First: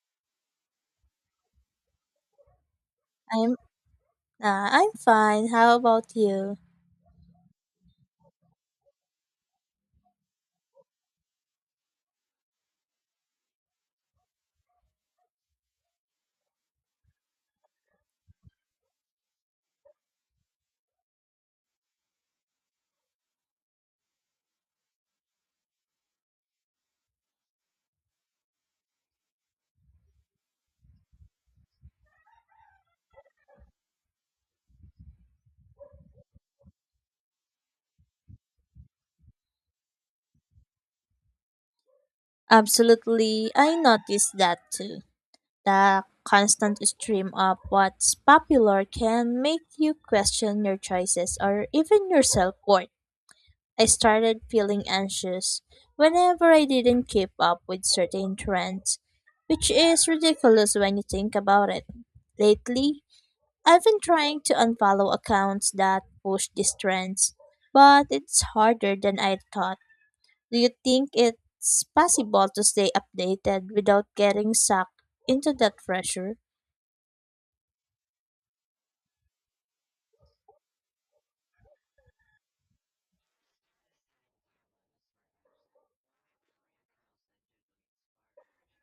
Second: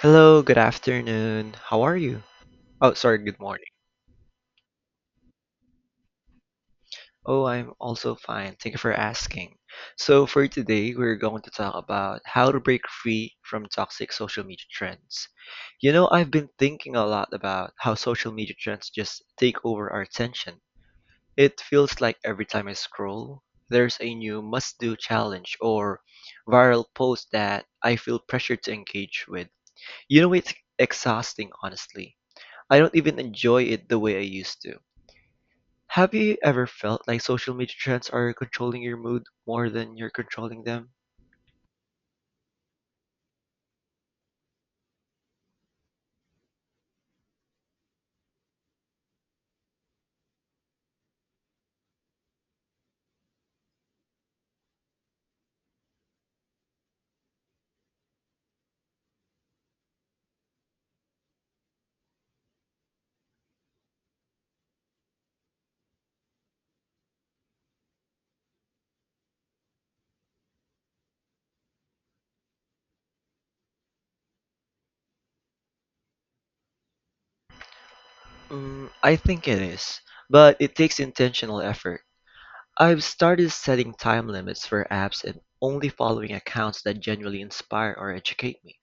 Hello, good afternoon. How are you? Oh, sorry, good I'm morning. I'm fine. How about you? Oh, I'm also fine. Thank you for asking. So, for today, we're going to talk about how to break free from toxic social media trends. You know, I've been thinking a lot about how social media trends just take over our attention. It feels like every time I scroll, there's a new must do challenge or viral post that I feel pressured to engage with. You know, it's exhausting, honestly. I don't even enjoy it the way I used to. Have you ever felt like social media trends are controlling your mood more than you're controlling them? Absolutely. I noticed that too. The constant stream of what's popular can make you question your choices or even your self-worth. I started feeling anxious whenever I didn't keep up with certain trends, which is ridiculous when you think about it. Lately, I've been trying to unfollow accounts that push these trends, but it's harder than I thought. Do you think it's possible to stay updated without getting sucked into that pressure? Mm, I think it is, but it takes intentional effort. I've started setting time limits for apps and only following accounts that genuinely inspire or educate me.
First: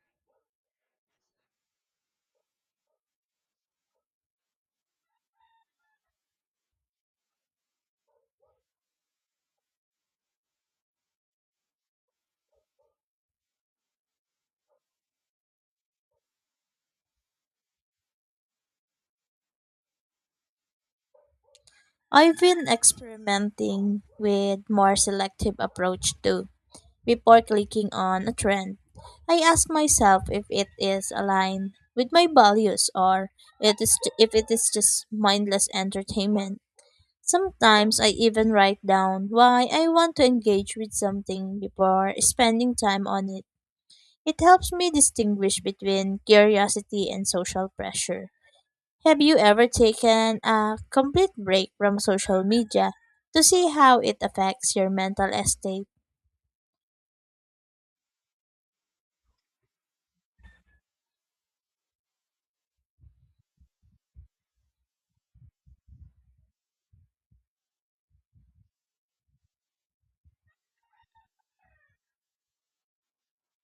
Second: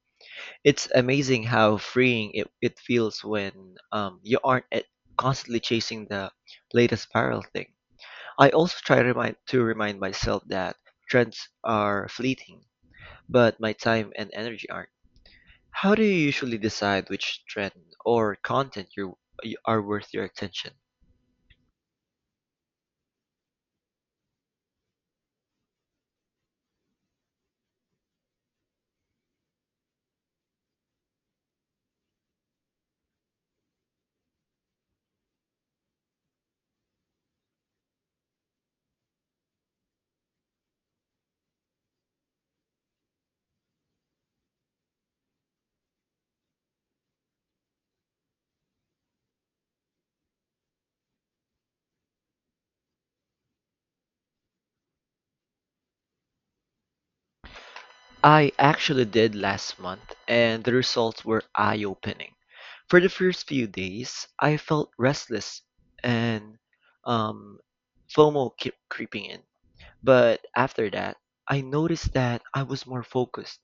It's amazing how freeing it feels when you aren't at, constantly chasing the latest viral thing. I also try to remind myself that trends are fleeting but my time and energy aren't. How do you usually decide which trend or content you are worth your attention? I've been experimenting with more selective approach too. Before clicking on a trend, I ask myself if it is aligned with my values or it is if it is just mindless entertainment. Sometimes I even write down why I want to engage with something before spending time on it. It helps me distinguish between curiosity and social pressure. Have you ever taken a complete break from social media to see how it affects your mental estate? I actually did last month, and the results were eye-opening. For the first few days, I felt restless and um, FOMO kept creeping in. But after that, I noticed that I was more focused,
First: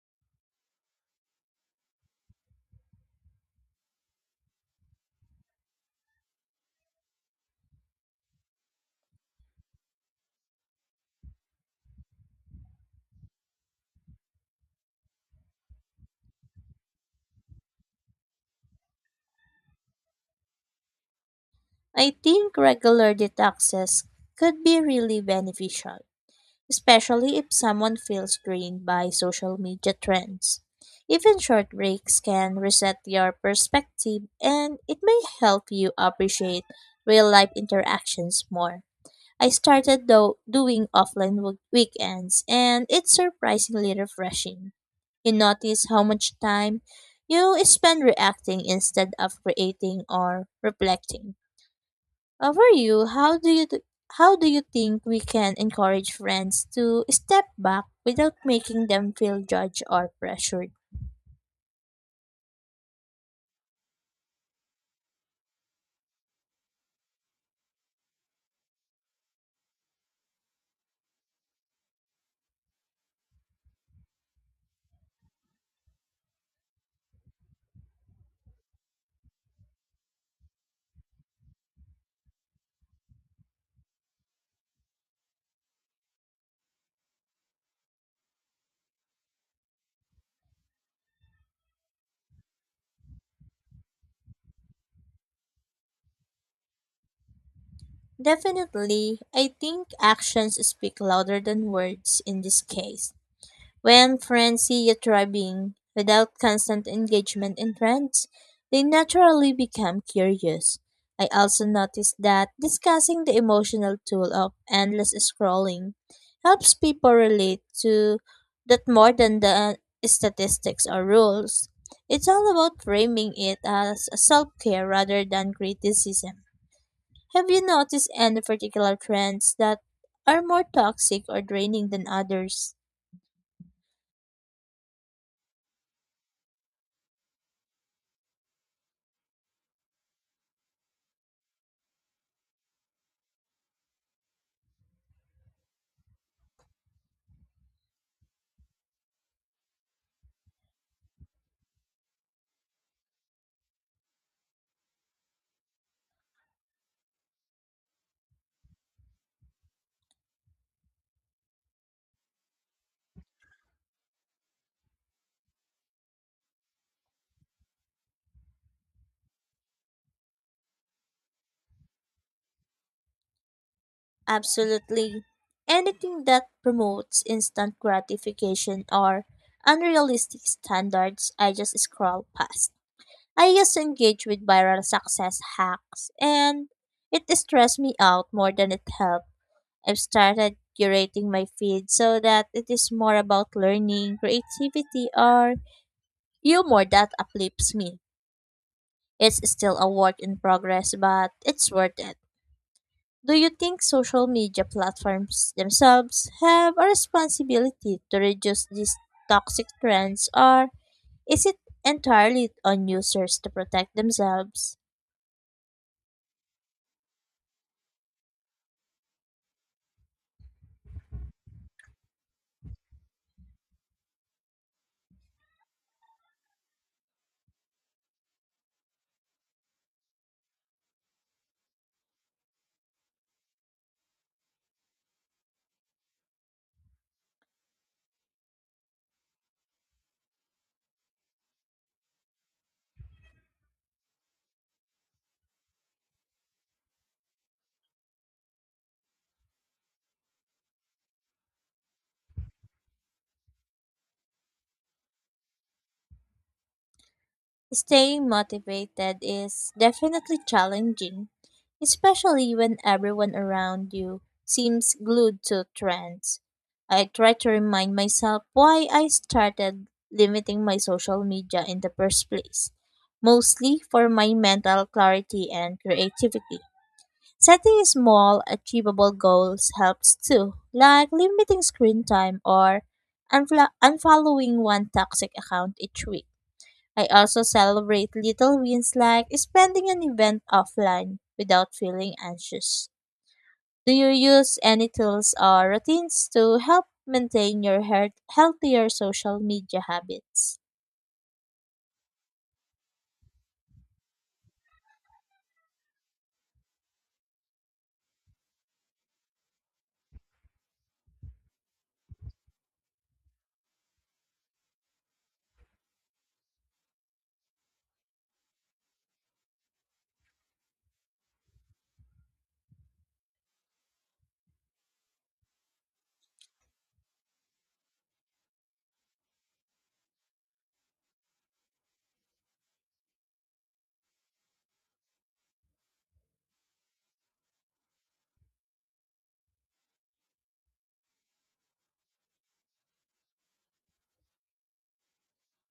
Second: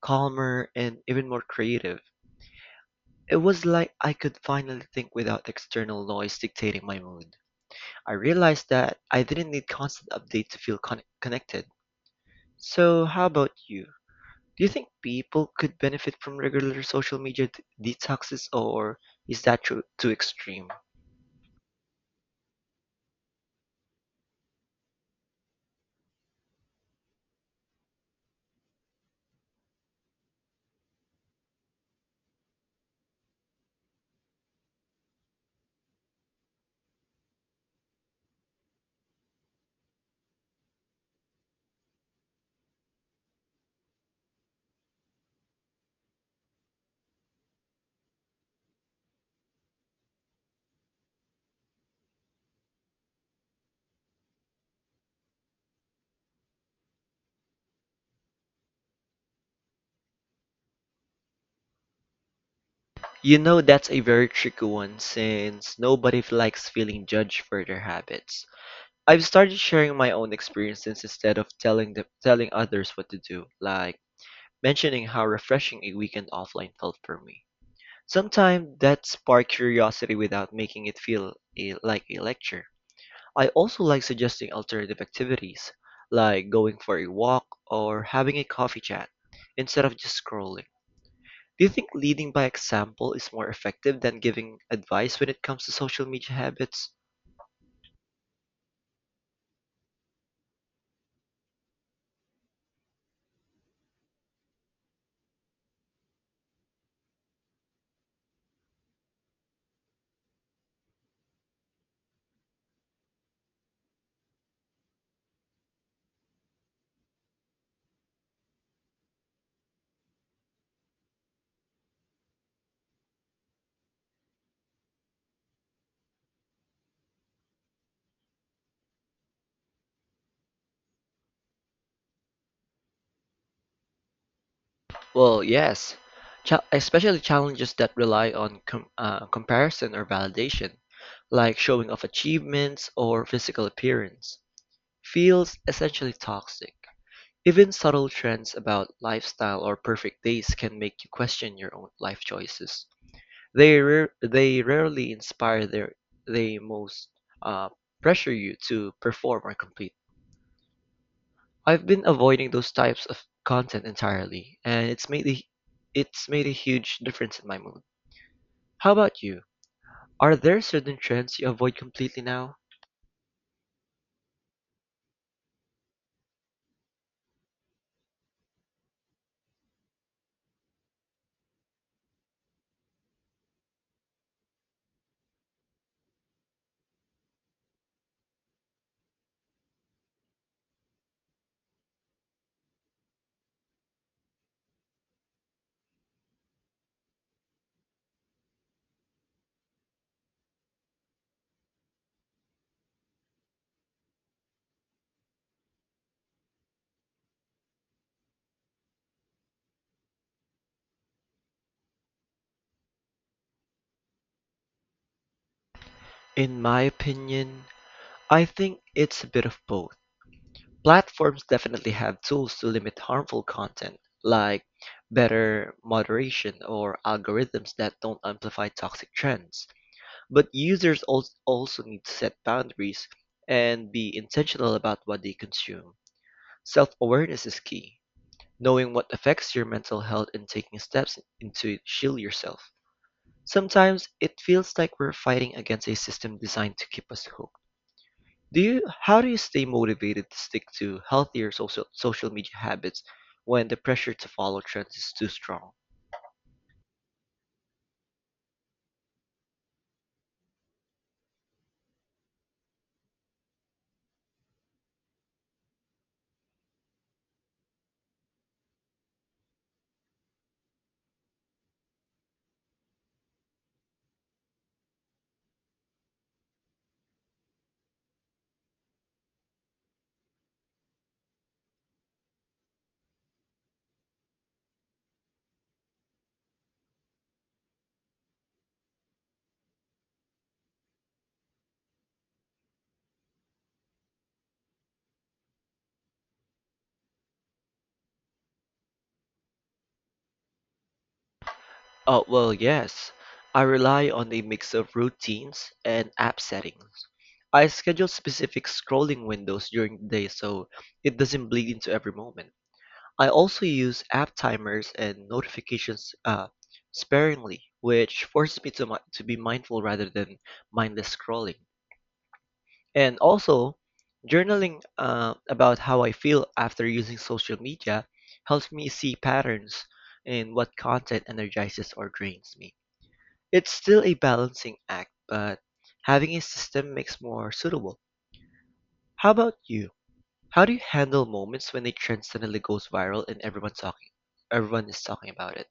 calmer, and even more creative. It was like I could finally think without external noise dictating my mood. I realized that I didn't need constant update to feel connected. So, how about you? Do you think people could benefit from regular social media detoxes, or is that too extreme? I think regular detoxes could be really beneficial, especially if someone feels drained by social media trends. Even short breaks can reset your perspective and it may help you appreciate real life interactions more. I started though doing offline weekends and it's surprisingly refreshing. You notice how much time you spend reacting instead of creating or reflecting. Over you, how do you think we can encourage friends to step back without making them feel judged or pressured? You know, that's a very tricky one since nobody likes feeling judged for their habits. I've started sharing my own experiences instead of telling others what to do, like mentioning how refreshing a weekend offline felt for me. Sometimes that spark curiosity without making it like a lecture. I also like suggesting alternative activities, like going for a walk or having a coffee chat, instead of just scrolling. Do you think leading by example is more effective than giving advice when it comes to social media habits? Definitely, I think actions speak louder than words in this case. When friends see you thriving without constant engagement in trends, they naturally become curious. I also noticed that discussing the emotional toll of endless scrolling helps people relate to that more than the statistics or rules. It's all about framing it as self care rather than criticism. Have you noticed any particular trends that are more toxic or draining than others? Well, yes, especially challenges that rely on comparison or validation, like showing off achievements or physical appearance, feels essentially toxic. Even subtle trends about lifestyle or perfect days can make you question your own life choices. They rarely inspire their they most uh, pressure you to perform or complete. I've been avoiding those types of content entirely, and it's made a huge difference in my mood. How about you? Are there certain trends you avoid completely now? Absolutely. Anything that promotes instant gratification or unrealistic standards, I just scroll past. I just engage with viral success hacks, and it stressed me out more than it helped. I've started curating my feed so that it is more about learning, creativity, or humor that uplifts me. It's still a work in progress, but it's worth it. Do you think social media platforms themselves have a responsibility to reduce these toxic trends, or is it entirely on users to protect themselves? In my opinion, I think it's a bit of both. Platforms definitely have tools to limit harmful content, like better moderation or algorithms that don't amplify toxic trends. But users also need to set boundaries and be intentional about what they consume. Self awareness is key, knowing what affects your mental health and taking steps into shield yourself. Sometimes it feels like we're fighting against a system designed to keep us hooked. Do you How do you stay motivated to stick to healthier social media habits when the pressure to follow trends is too strong? Staying motivated is definitely challenging, especially when everyone around you seems glued to trends. I try to remind myself why I started limiting my social media in the first place, mostly for my mental clarity and creativity. Setting small, achievable goals helps too, like limiting screen time or unfollowing one toxic account each week. I also celebrate little wins like spending an event offline without feeling anxious. Do you use any tools or routines to help maintain your healthier social media habits? Oh, well, yes. I rely on a mix of routines and app settings. I schedule specific scrolling windows during the day so it doesn't bleed into every moment. I also use app timers and notifications sparingly, which forces me to to be mindful rather than mindless scrolling. And also, journaling about how I feel after using social media helps me see patterns in what content energizes or drains me. It's still a balancing act, but having a system makes more suitable. How about you? How do you handle moments when a trend suddenly goes viral and everyone is talking about it?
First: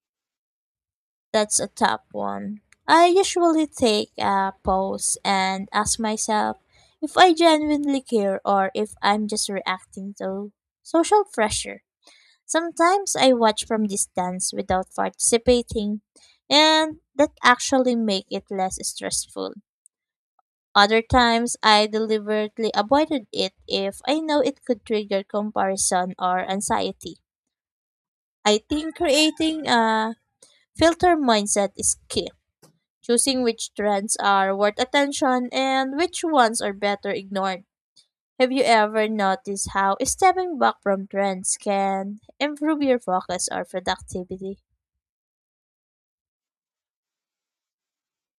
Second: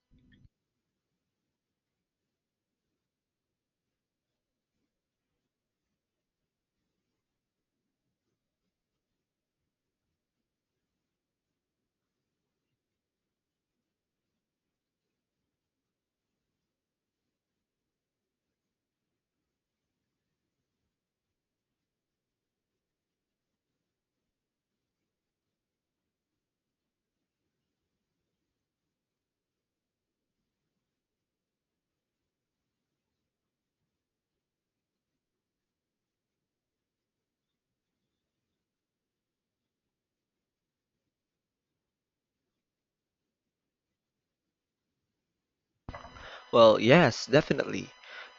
That's a top one. I usually take a pause and ask myself if I genuinely care or if I'm just reacting to social pressure. Sometimes I watch from distance without participating, and that actually make it less stressful. Other times I deliberately avoided it if I know it could trigger comparison or anxiety. I think creating a filter mindset is key. Choosing which trends are worth attention and which ones are better ignored. Have you ever noticed how stepping back from trends can improve your focus or productivity? Well, yes, definitely.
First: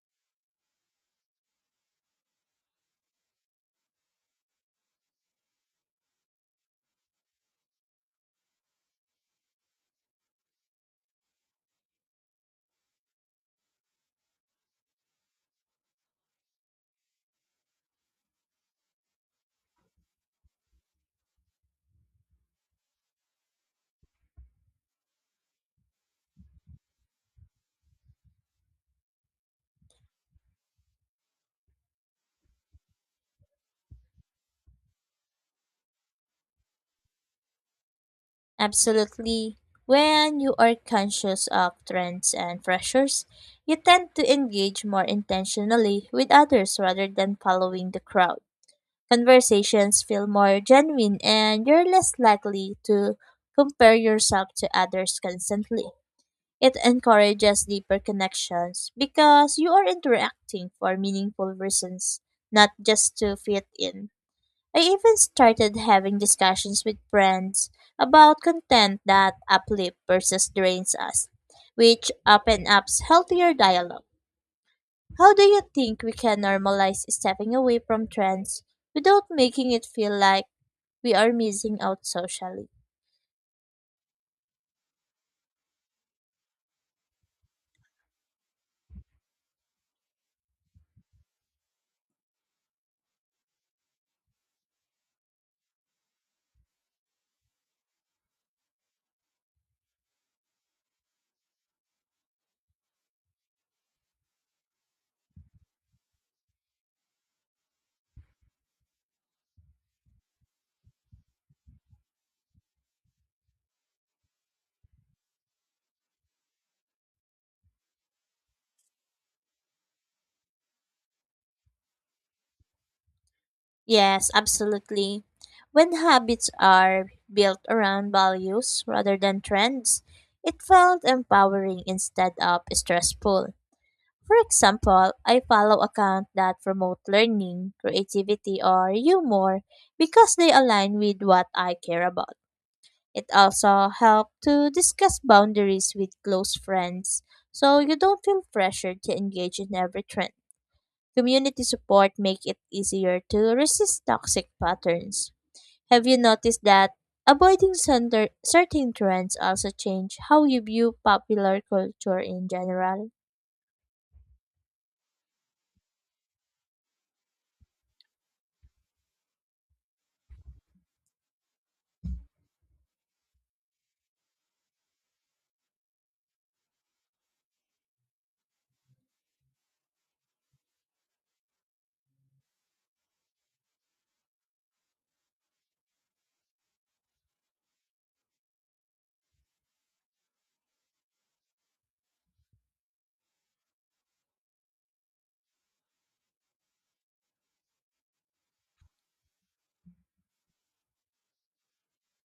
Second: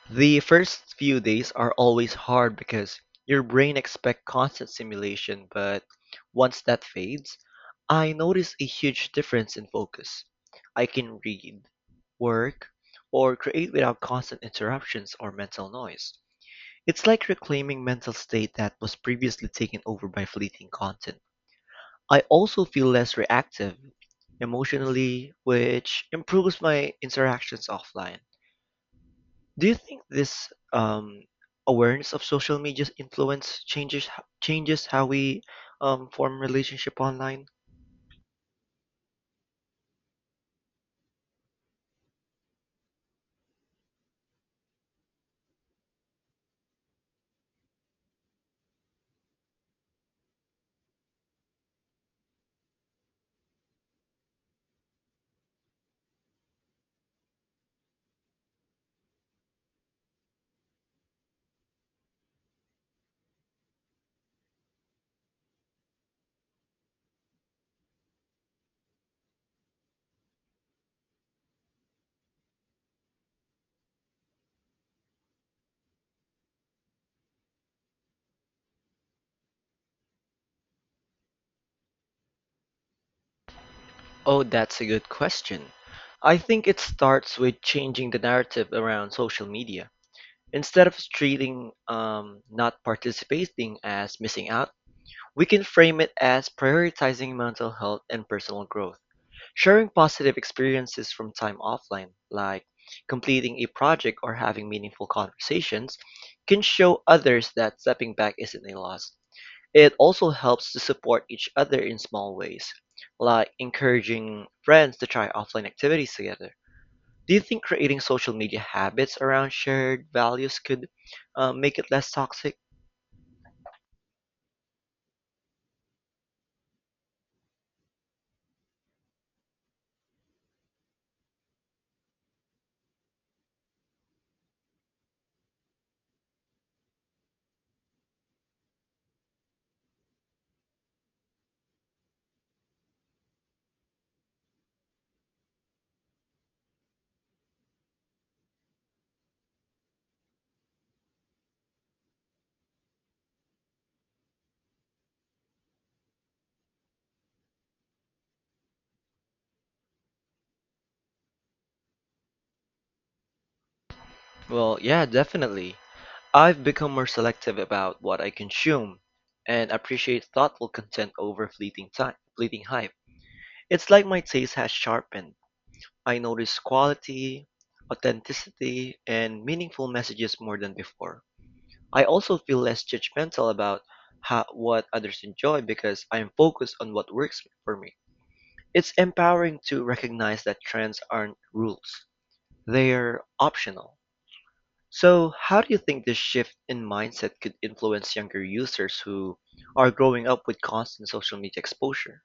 The first few days are always hard because your brain expects constant stimulation, but once that fades, I notice a huge difference in focus. I can read, work, or create without constant interruptions or mental noise. It's like reclaiming mental state that was previously taken over by fleeting content. I also feel less reactive emotionally, which improves my interactions offline. Do you think this awareness of social media's influence changes how we form relationship online? Absolutely. When you are conscious of trends and pressures, you tend to engage more intentionally with others rather than following the crowd. Conversations feel more genuine and you're less likely to compare yourself to others constantly. It encourages deeper connections because you are interacting for meaningful reasons, not just to fit in. I even started having discussions with friends about content that uplifts versus drains us, which opens up healthier dialogue. How do you think we can normalize stepping away from trends without making it feel like we are missing out socially? Oh, that's a good question. I think it starts with changing the narrative around social media. Instead of treating not participating as missing out, we can frame it as prioritizing mental health and personal growth. Sharing positive experiences from time offline, like completing a project or having meaningful conversations, can show others that stepping back isn't a loss. It also helps to support each other in small ways, like encouraging friends to try offline activities together. Do you think creating social media habits around shared values could make it less toxic? Yes, absolutely. When habits are built around values rather than trends, it felt empowering instead of stressful. For example, I follow accounts that promote learning, creativity, or humor because they align with what I care about. It also helps to discuss boundaries with close friends so you don't feel pressured to engage in every trend. Community support make it easier to resist toxic patterns. Have you noticed that avoiding certain trends also change how you view popular culture in general? Well, yeah, definitely. I've become more selective about what I consume and appreciate thoughtful content over fleeting hype. It's like my taste has sharpened. I notice quality, authenticity, and meaningful messages more than before. I also feel less judgmental about what others enjoy because I'm focused on what works for me. It's empowering to recognize that trends aren't rules, they're optional. So, how do you think this shift in mindset could influence younger users who are growing up with constant social media exposure?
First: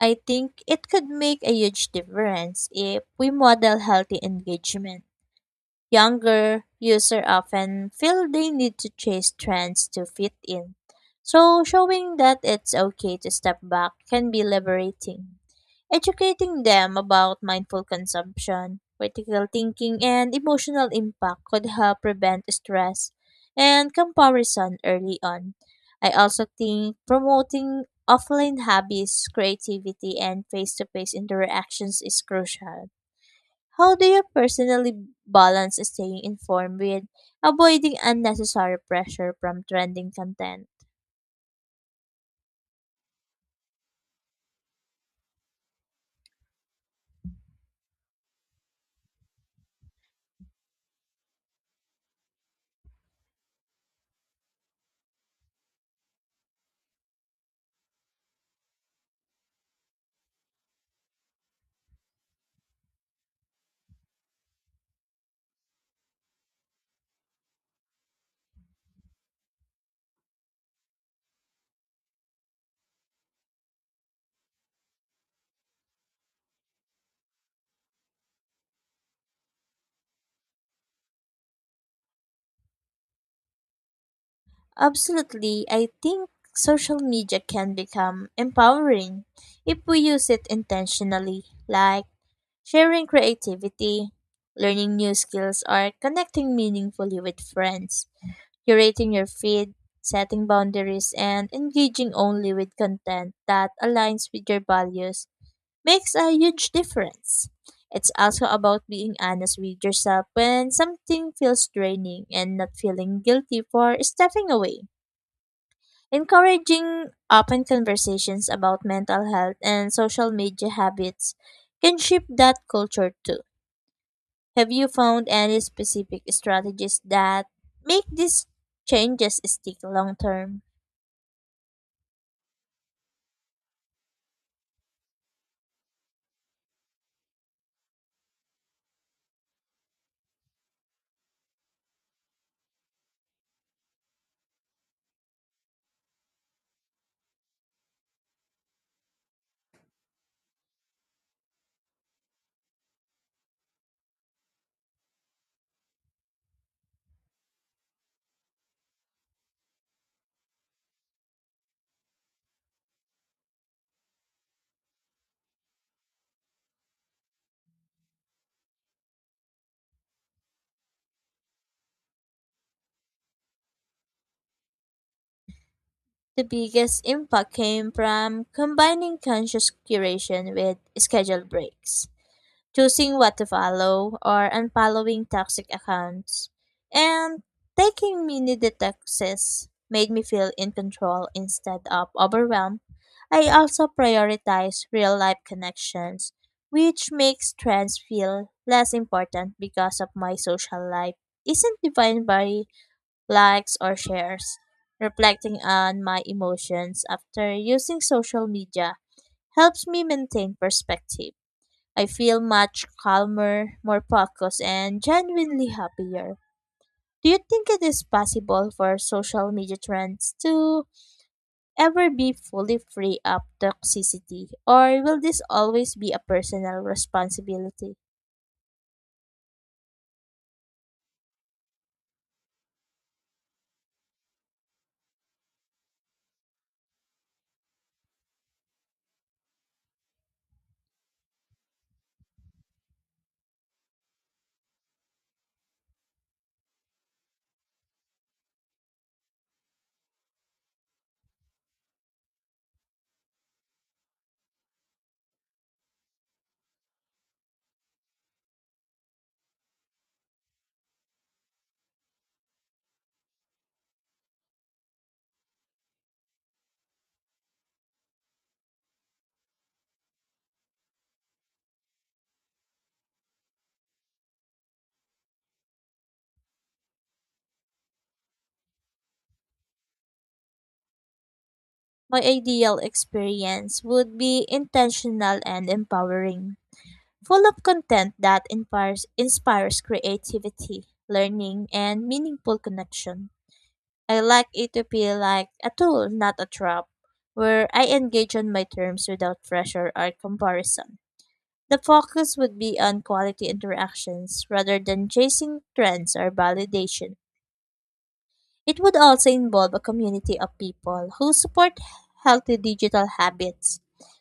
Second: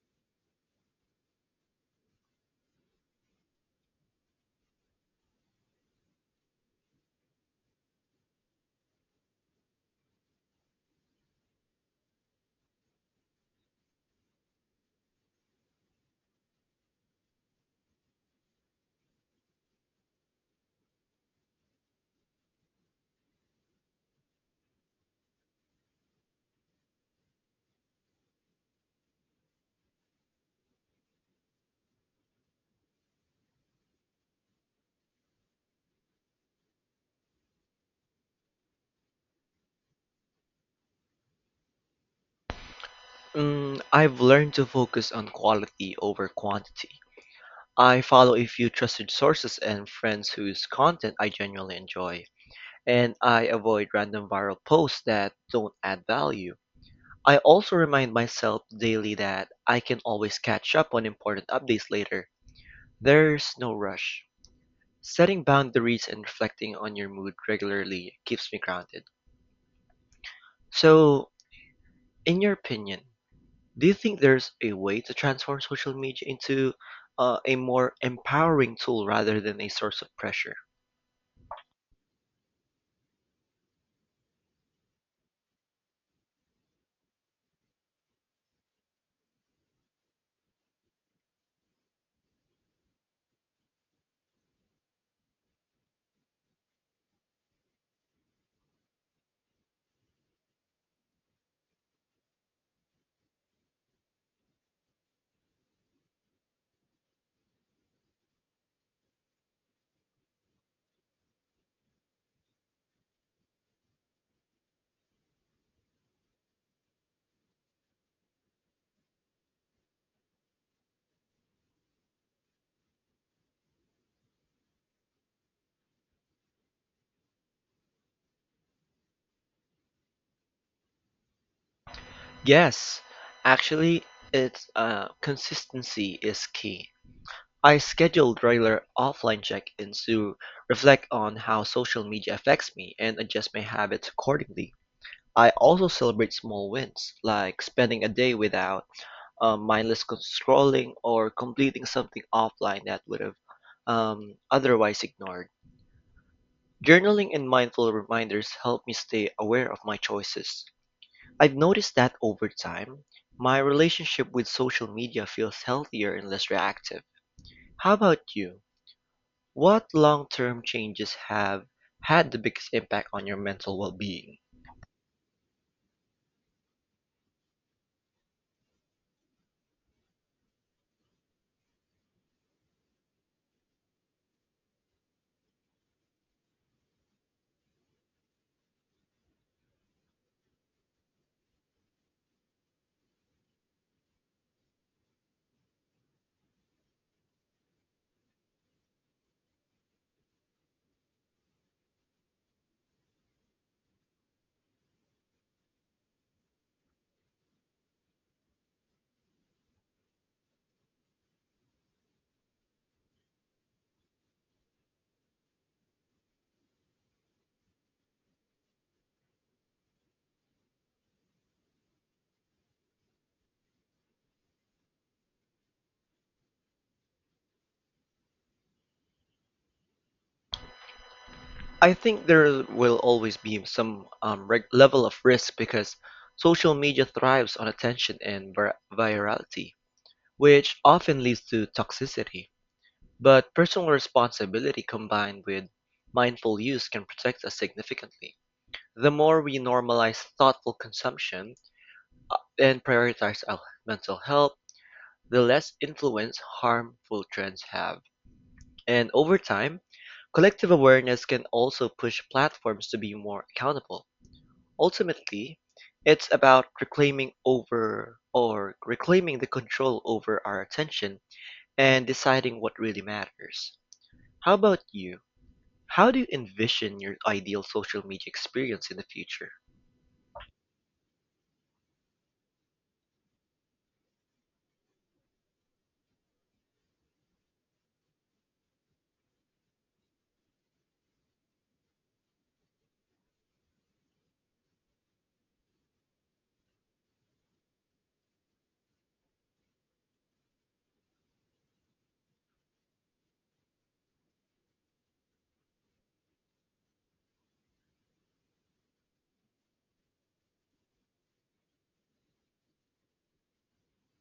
I think it could make a huge difference if we model healthy engagement. Younger users often feel they need to chase trends to fit in. So showing that it's okay to step back can be liberating. Educating them about mindful consumption, critical thinking, and emotional impact could help prevent stress and comparison early on. I also think promoting offline hobbies, creativity, and face to face interactions is crucial. How do you personally balance staying informed with avoiding unnecessary pressure from trending content? Mm, I've learned to focus on quality over quantity. I follow a few trusted sources and friends whose content I genuinely enjoy, and I avoid random viral posts that don't add value. I also remind myself daily that I can always catch up on important updates later. There's no rush. Setting boundaries and reflecting on your mood regularly keeps me grounded. So, in your opinion, do you think there's a way to transform social media into a more empowering tool rather than a source of pressure? Absolutely. I think social media can become empowering if we use it intentionally, like sharing creativity, learning new skills, or connecting meaningfully with friends, curating your feed, setting boundaries, and engaging only with content that aligns with your values makes a huge difference. It's also about being honest with yourself when something feels draining and not feeling guilty for stepping away. Encouraging open conversations about mental health and social media habits can shift that culture too. Have you found any specific strategies that make these changes stick long term? Yes, actually, it's consistency is key. I schedule regular offline check-ins to reflect on how social media affects me and adjust my habits accordingly. I also celebrate small wins, like spending a day without scrolling or completing something offline that would have otherwise ignored. Journaling and mindful reminders help me stay aware of my choices. I've noticed that over time, my relationship with social media feels healthier and less reactive. How about you? What long-term changes have had the biggest impact on your mental well-being? The biggest impact came from combining conscious curation with scheduled breaks. Choosing what to follow or unfollowing toxic accounts, and taking mini detoxes made me feel in control instead of overwhelmed. I also prioritize real life connections, which makes trends feel less important because of my social life isn't defined by likes or shares. Reflecting on my emotions after using social media helps me maintain perspective. I feel much calmer, more focused, and genuinely happier. Do you think it is possible for social media trends to ever be fully free of toxicity, or will this always be a personal responsibility? I think there will always be some level of risk because social media thrives on attention and virality, which often leads to toxicity. But personal responsibility combined with mindful use can protect us significantly. The more we normalize thoughtful consumption and prioritize our mental health, the less influence harmful trends have. And over time, collective awareness can also push platforms to be more accountable. Ultimately, it's about reclaiming the control over our attention and deciding what really matters. How about you? How do you envision your ideal social media experience in the future? My ideal experience would be intentional and empowering, full of content that inspires creativity, learning, and meaningful connection. I like it to feel like a tool, not a trap, where I engage on my terms without pressure or comparison. The focus would be on quality interactions rather than chasing trends or validation. It would also involve a community of people who support healthy digital habits.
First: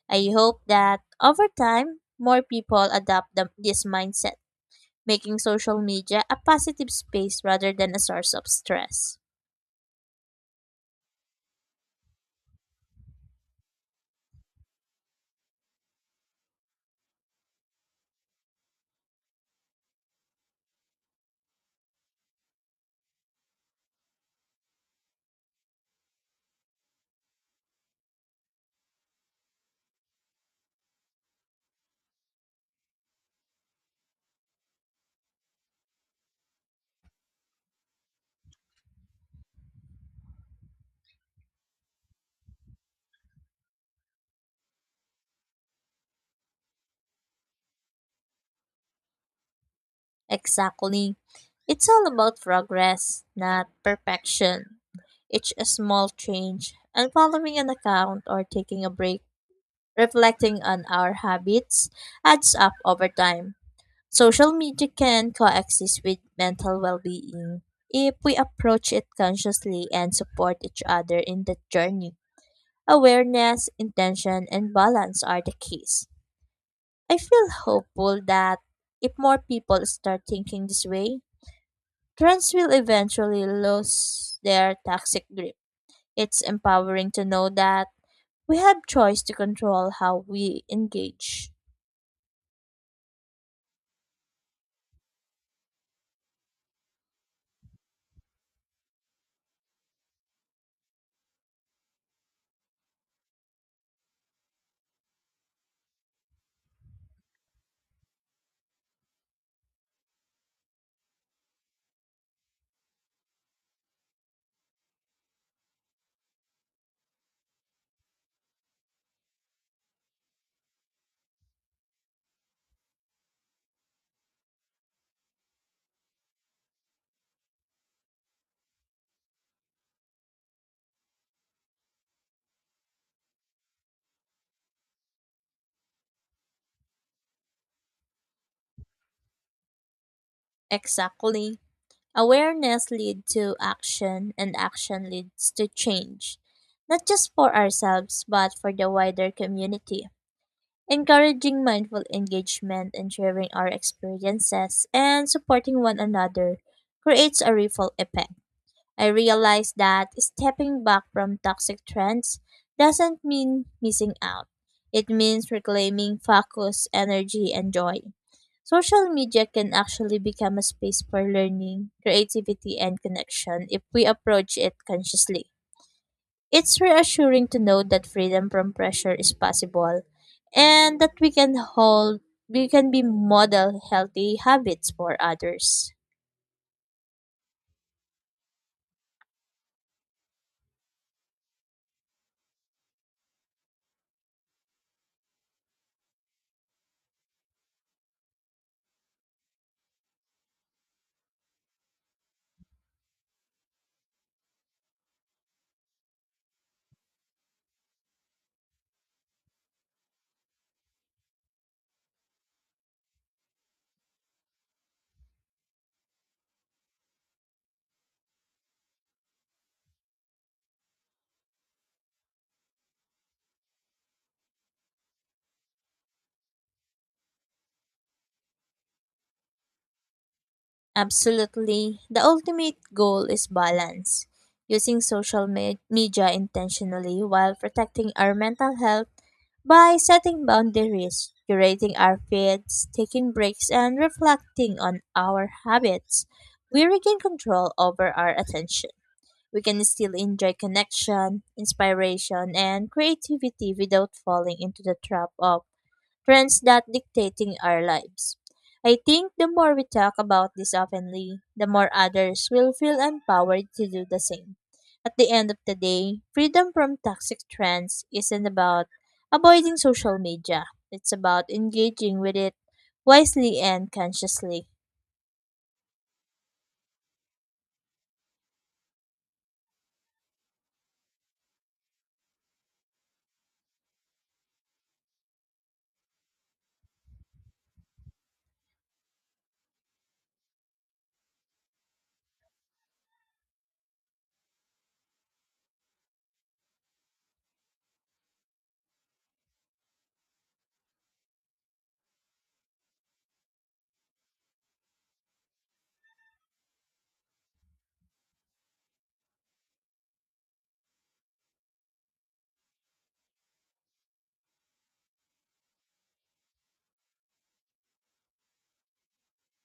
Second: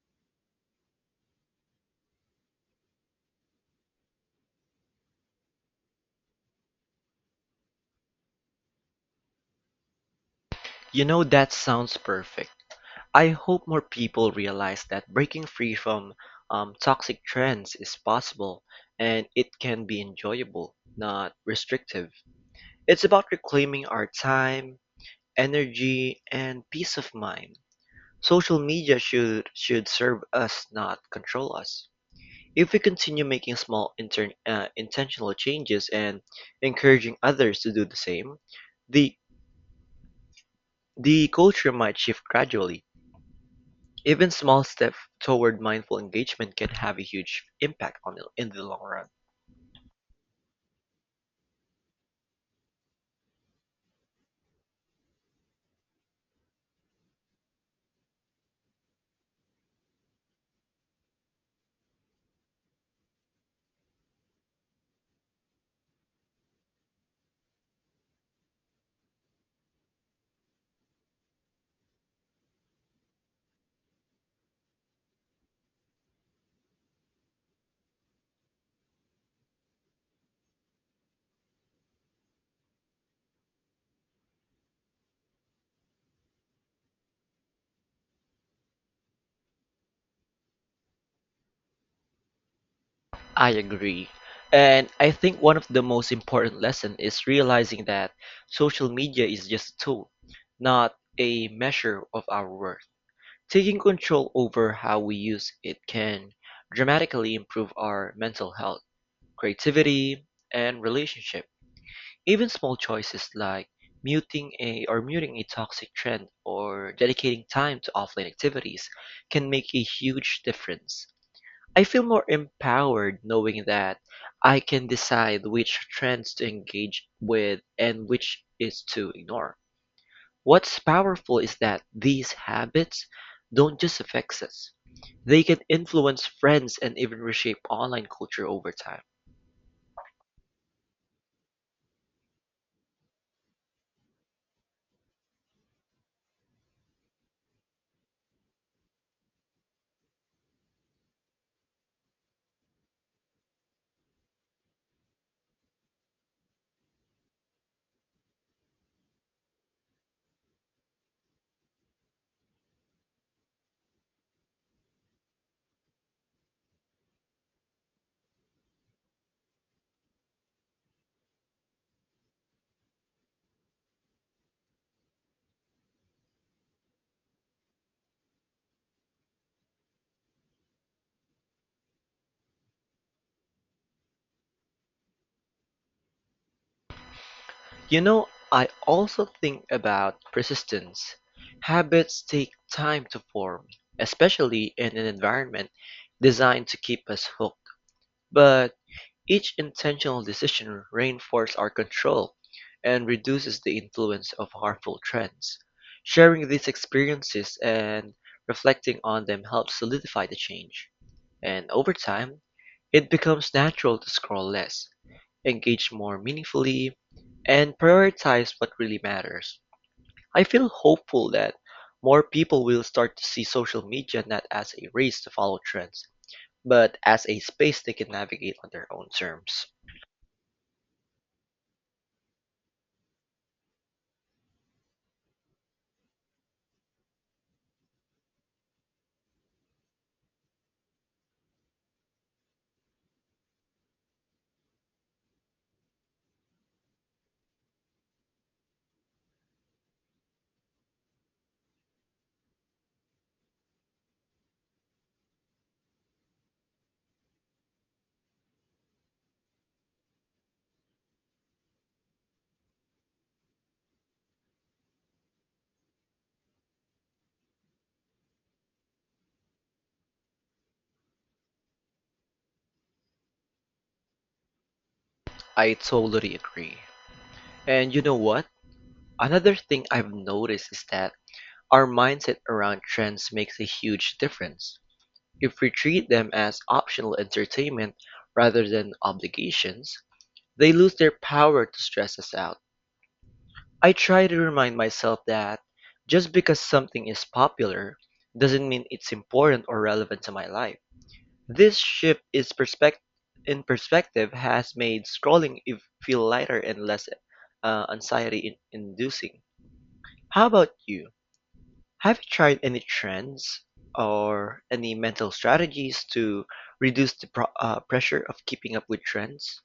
I hope that over time, more people adopt this mindset, making social media a positive space rather than a source of stress. You know, that sounds perfect. I hope more people realize that breaking free from toxic trends is possible and it can be enjoyable, not restrictive. It's about reclaiming our time, energy, and peace of mind. Social media should serve us, not control us. If we continue making intentional changes and encouraging others to do the same, the the culture might shift gradually. Even small steps toward mindful engagement can have a huge impact on in the long run. Exactly. It's all about progress, not perfection. Each small change and following an account or taking a break, reflecting on our habits, adds up over time. Social media can coexist with mental well being if we approach it consciously and support each other in the journey. Awareness, intention, and balance are the keys. I feel hopeful that if more people start thinking this way, trends will eventually lose their toxic grip. It's empowering to know that we have choice to control how we engage. I agree. And I think one of the most important lessons is realizing that social media is just a tool, not a measure of our worth. Taking control over how we use it can dramatically improve our mental health, creativity, and relationship. Even small choices like muting a toxic trend or dedicating time to offline activities can make a huge difference. I feel more empowered knowing that I can decide which trends to engage with and which is to ignore. What's powerful is that these habits don't just affect us. They can influence friends and even reshape online culture over time. Exactly. Awareness leads to action and action leads to change. Not just for ourselves but for the wider community. Encouraging mindful engagement and sharing our experiences and supporting one another creates a ripple effect. I realized that stepping back from toxic trends doesn't mean missing out. It means reclaiming focus, energy, and joy. Social media can actually become a space for learning, creativity, and connection if we approach it consciously. It's reassuring to know that freedom from pressure is possible and that we can be model healthy habits for others. You know, I also think about persistence. Habits take time to form, especially in an environment designed to keep us hooked. But each intentional decision reinforces our control and reduces the influence of harmful trends. Sharing these experiences and reflecting on them helps solidify the change. And over time, it becomes natural to scroll less, engage more meaningfully, and prioritize what really matters. I feel hopeful that more people will start to see social media not as a race to follow trends, but as a space they can navigate on their own terms. Absolutely. The ultimate goal is balance, using media intentionally while protecting our mental health by setting boundaries, curating our feeds, taking breaks, and reflecting on our habits. We regain control over our attention. We can still enjoy connection, inspiration, and creativity without falling into the trap of trends that dictating our lives. I think the more we talk about this openly, the more others will feel empowered to do the same. At the end of the day, freedom from toxic trends isn't about avoiding social media. It's about engaging with it wisely and consciously. I totally agree. And you know what? Another thing I've noticed is that our mindset around trends makes a huge difference. If we treat them as optional entertainment rather than obligations, they lose their power to stress us out. I try to remind myself that just because something is popular doesn't mean it's important or relevant to my life. This shift is perspec- In perspective has made feel lighter and less anxiety inducing. How about you? Have you tried any trends or any mental strategies to reduce the pressure of keeping up with trends?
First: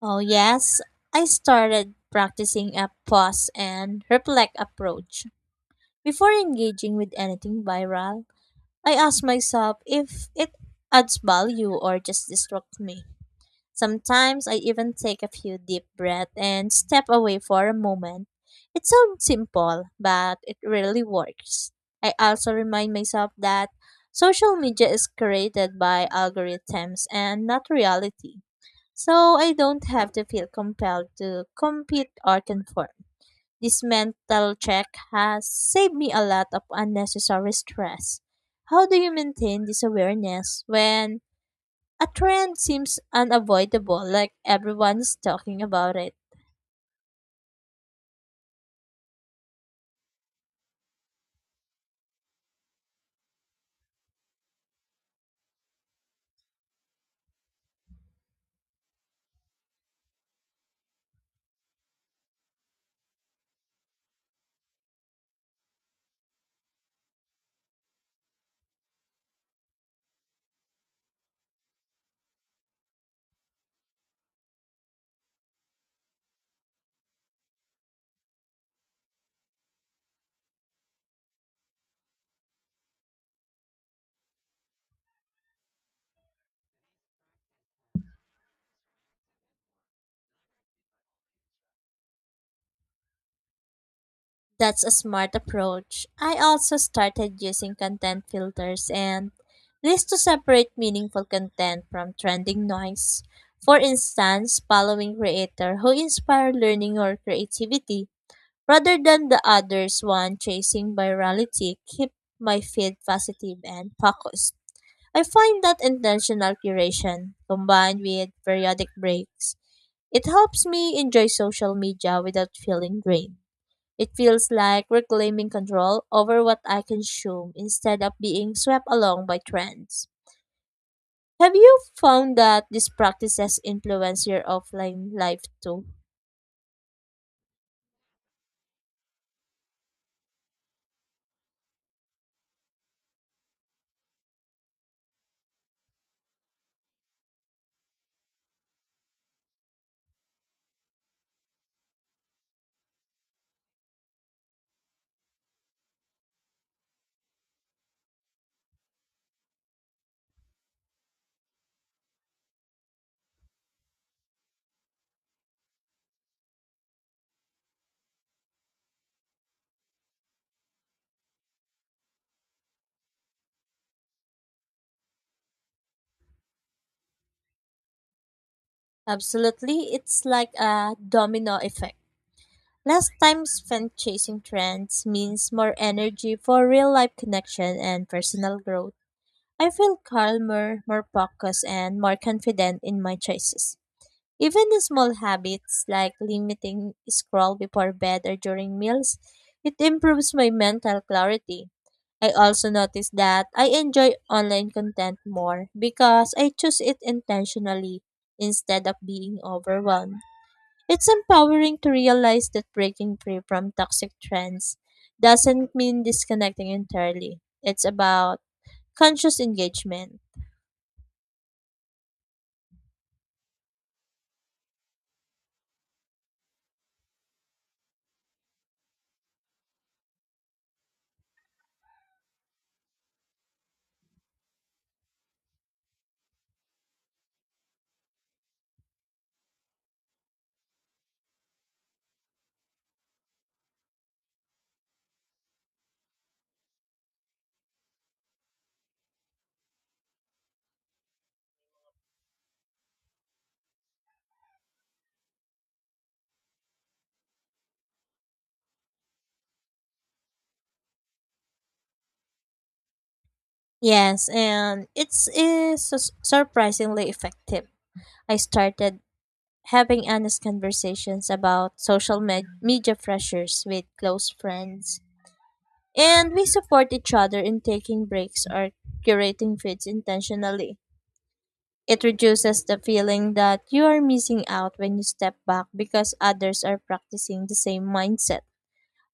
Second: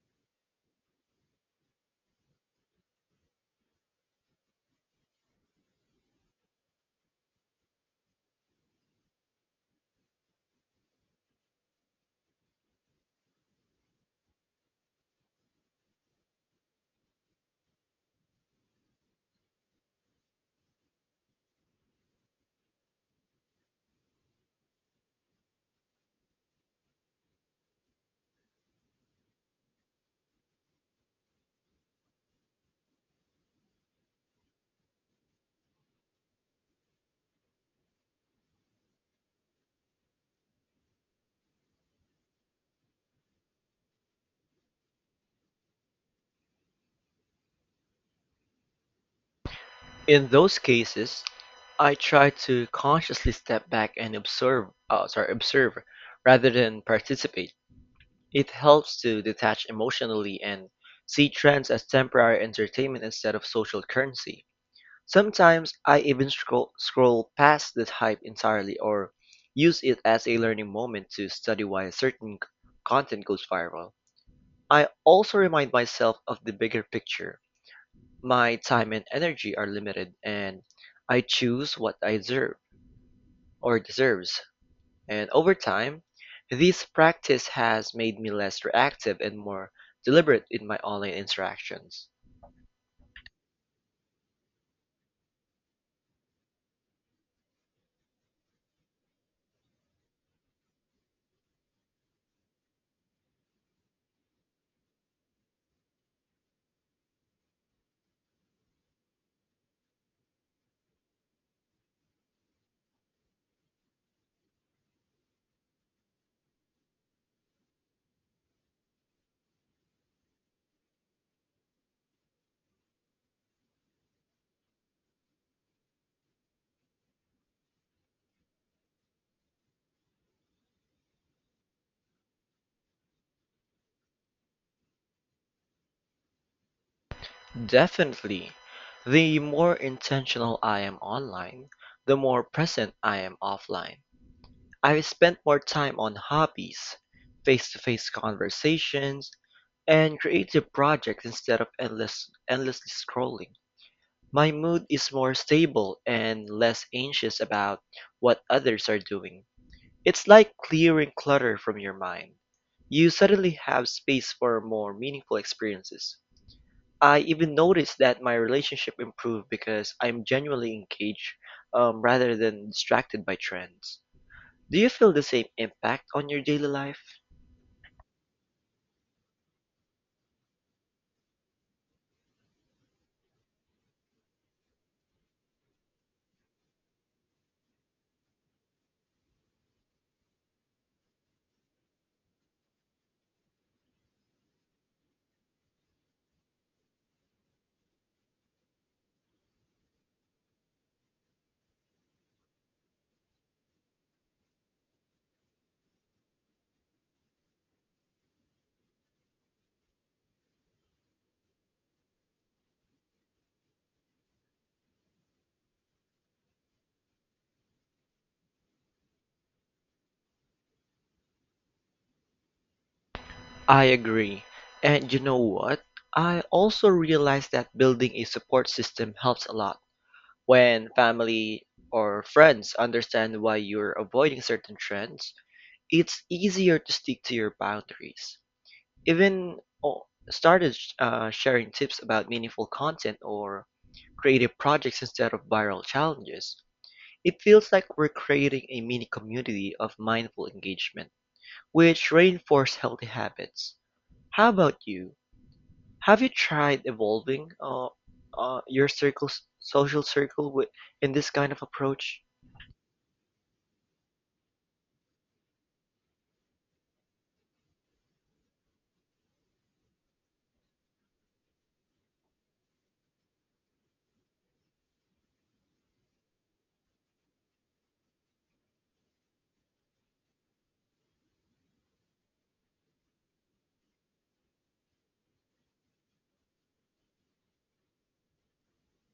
Oh yes, I started practicing a pause and reflect approach. Before engaging with anything viral, I ask myself if it adds value or just distracts me. Sometimes I even take a few deep breaths and step away for a moment. It sounds simple, but it really works. I also remind myself that social media is created by algorithms and not reality. So I don't have to feel compelled to compete or conform. This mental check has saved me a lot of unnecessary stress. How do you maintain this awareness when a trend seems unavoidable, like everyone is talking about it? In those cases, I try to consciously step back and observe rather than participate. It helps to detach emotionally and see trends as temporary entertainment instead of social currency. Sometimes I even scroll past the hype entirely or use it as a learning moment to study why content goes viral. I also remind myself of the bigger picture. My time and energy are limited and I choose what I deserves. And over time, this practice has made me less reactive and more deliberate in my online interactions. That's a smart approach. I also started using content filters and lists to separate meaningful content from trending noise. For instance, following creator who inspire learning or creativity rather than the others one chasing virality keep my feed positive and focused. I find that intentional curation combined with periodic breaks, it helps me enjoy social media without feeling drained. It feels like reclaiming control over what I consume instead of being swept along by trends. Have you found that these practices influence your offline life too? Definitely, the more intentional I am online, the more present I am offline. I've spent more time on hobbies, face-to-face conversations, and creative projects instead of endlessly scrolling. My mood is more stable and less anxious about what others are doing. It's like clearing clutter from your mind. You suddenly have space for more meaningful experiences. I even noticed that my relationship improved because I'm genuinely engaged rather than distracted by trends. Do you feel the same impact on your daily life? Absolutely, it's like a domino effect. Less time spent chasing trends means more energy for real life connection and personal growth. I feel calmer, more focused, and more confident in my choices. Even the small habits like limiting scroll before bed or during meals, it improves my mental clarity. I also notice that I enjoy online content more because I choose it intentionally instead of being overwhelmed. It's empowering to realize that breaking free from toxic trends doesn't mean disconnecting entirely. It's about conscious engagement. I agree. And you know what? I also realized that building a support system helps a lot. When family or friends understand why you're avoiding certain trends, it's easier to stick to your boundaries. Even sharing tips about meaningful content or creative projects instead of viral challenges. It feels like we're creating a mini community of mindful engagement, which reinforce healthy habits. How about you? Have you tried evolving your social circle with, in this kind of approach? Yes, and it's surprisingly effective. I started having honest conversations about media pressures with close friends. And we support each other in taking breaks or curating feeds intentionally. It reduces the feeling that you are missing out when you step back because others are practicing the same mindset.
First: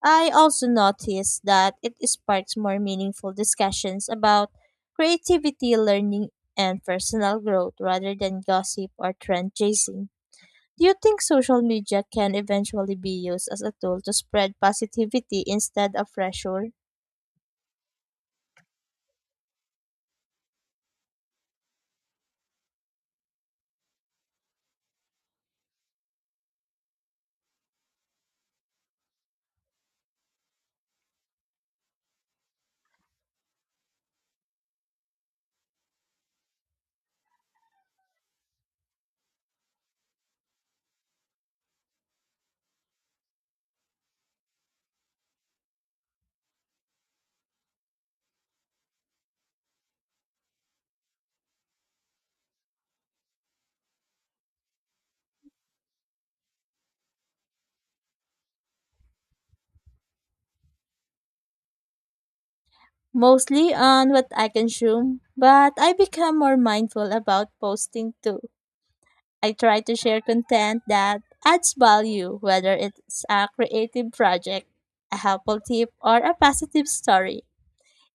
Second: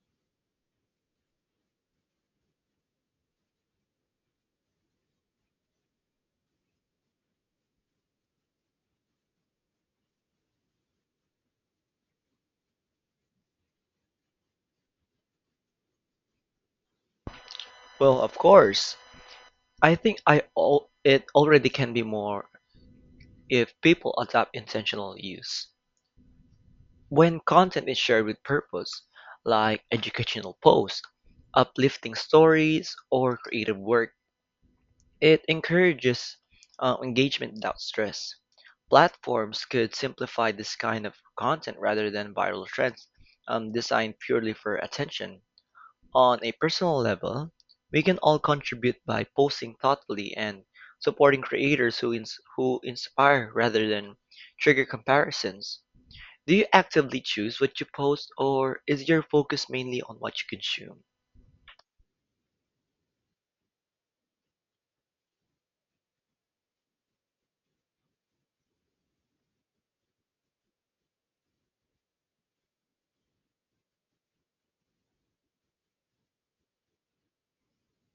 I also noticed that it sparks more meaningful discussions about creativity, learning, and personal growth rather than gossip or trend chasing. Do you think social media can eventually be used as a tool to spread positivity instead of pressure? Well, of course. I think I all it already can be more if people adopt intentional use. When content is shared with purpose, like educational posts, uplifting stories, or creative work, it encourages engagement without stress. Platforms could simplify this kind of content rather than viral trends designed purely for attention. On a personal level, we can all contribute by posting thoughtfully and supporting who inspire rather than trigger comparisons. Do you actively choose what you post or is your focus mainly on what you consume? Mostly on what I consume, but I become more mindful about posting too. I try to share content that adds value, whether it's a creative project, a helpful tip, or a positive story.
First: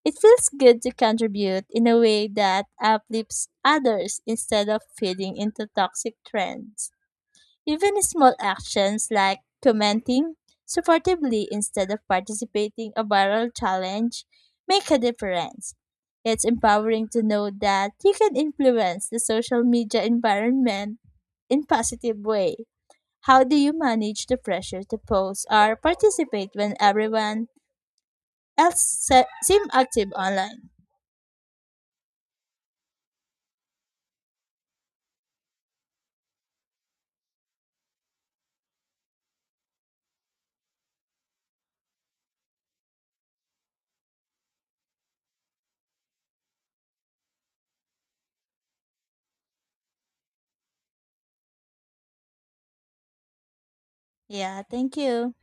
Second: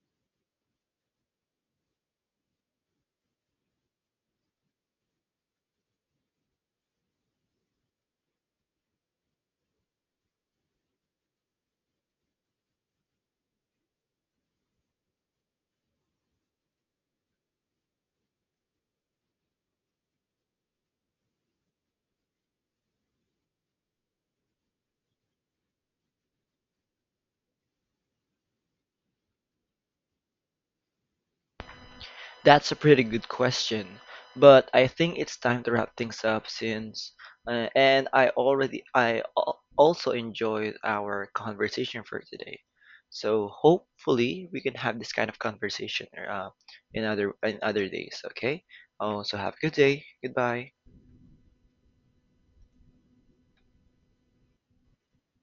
It feels good to contribute in a way that uplifts others instead of feeding into toxic trends. Even small actions like commenting supportively instead of participating a viral challenge make a difference. It's empowering to know that you can influence the social media environment in positive way. How do you manage the pressure to post or participate when everyone else seem active online? That's a pretty good question, but I think it's time to wrap things up since and I already I al- also enjoyed our conversation for today. So hopefully we can have this kind of conversation in other days, okay? So have a good day. Goodbye. Yeah, thank you.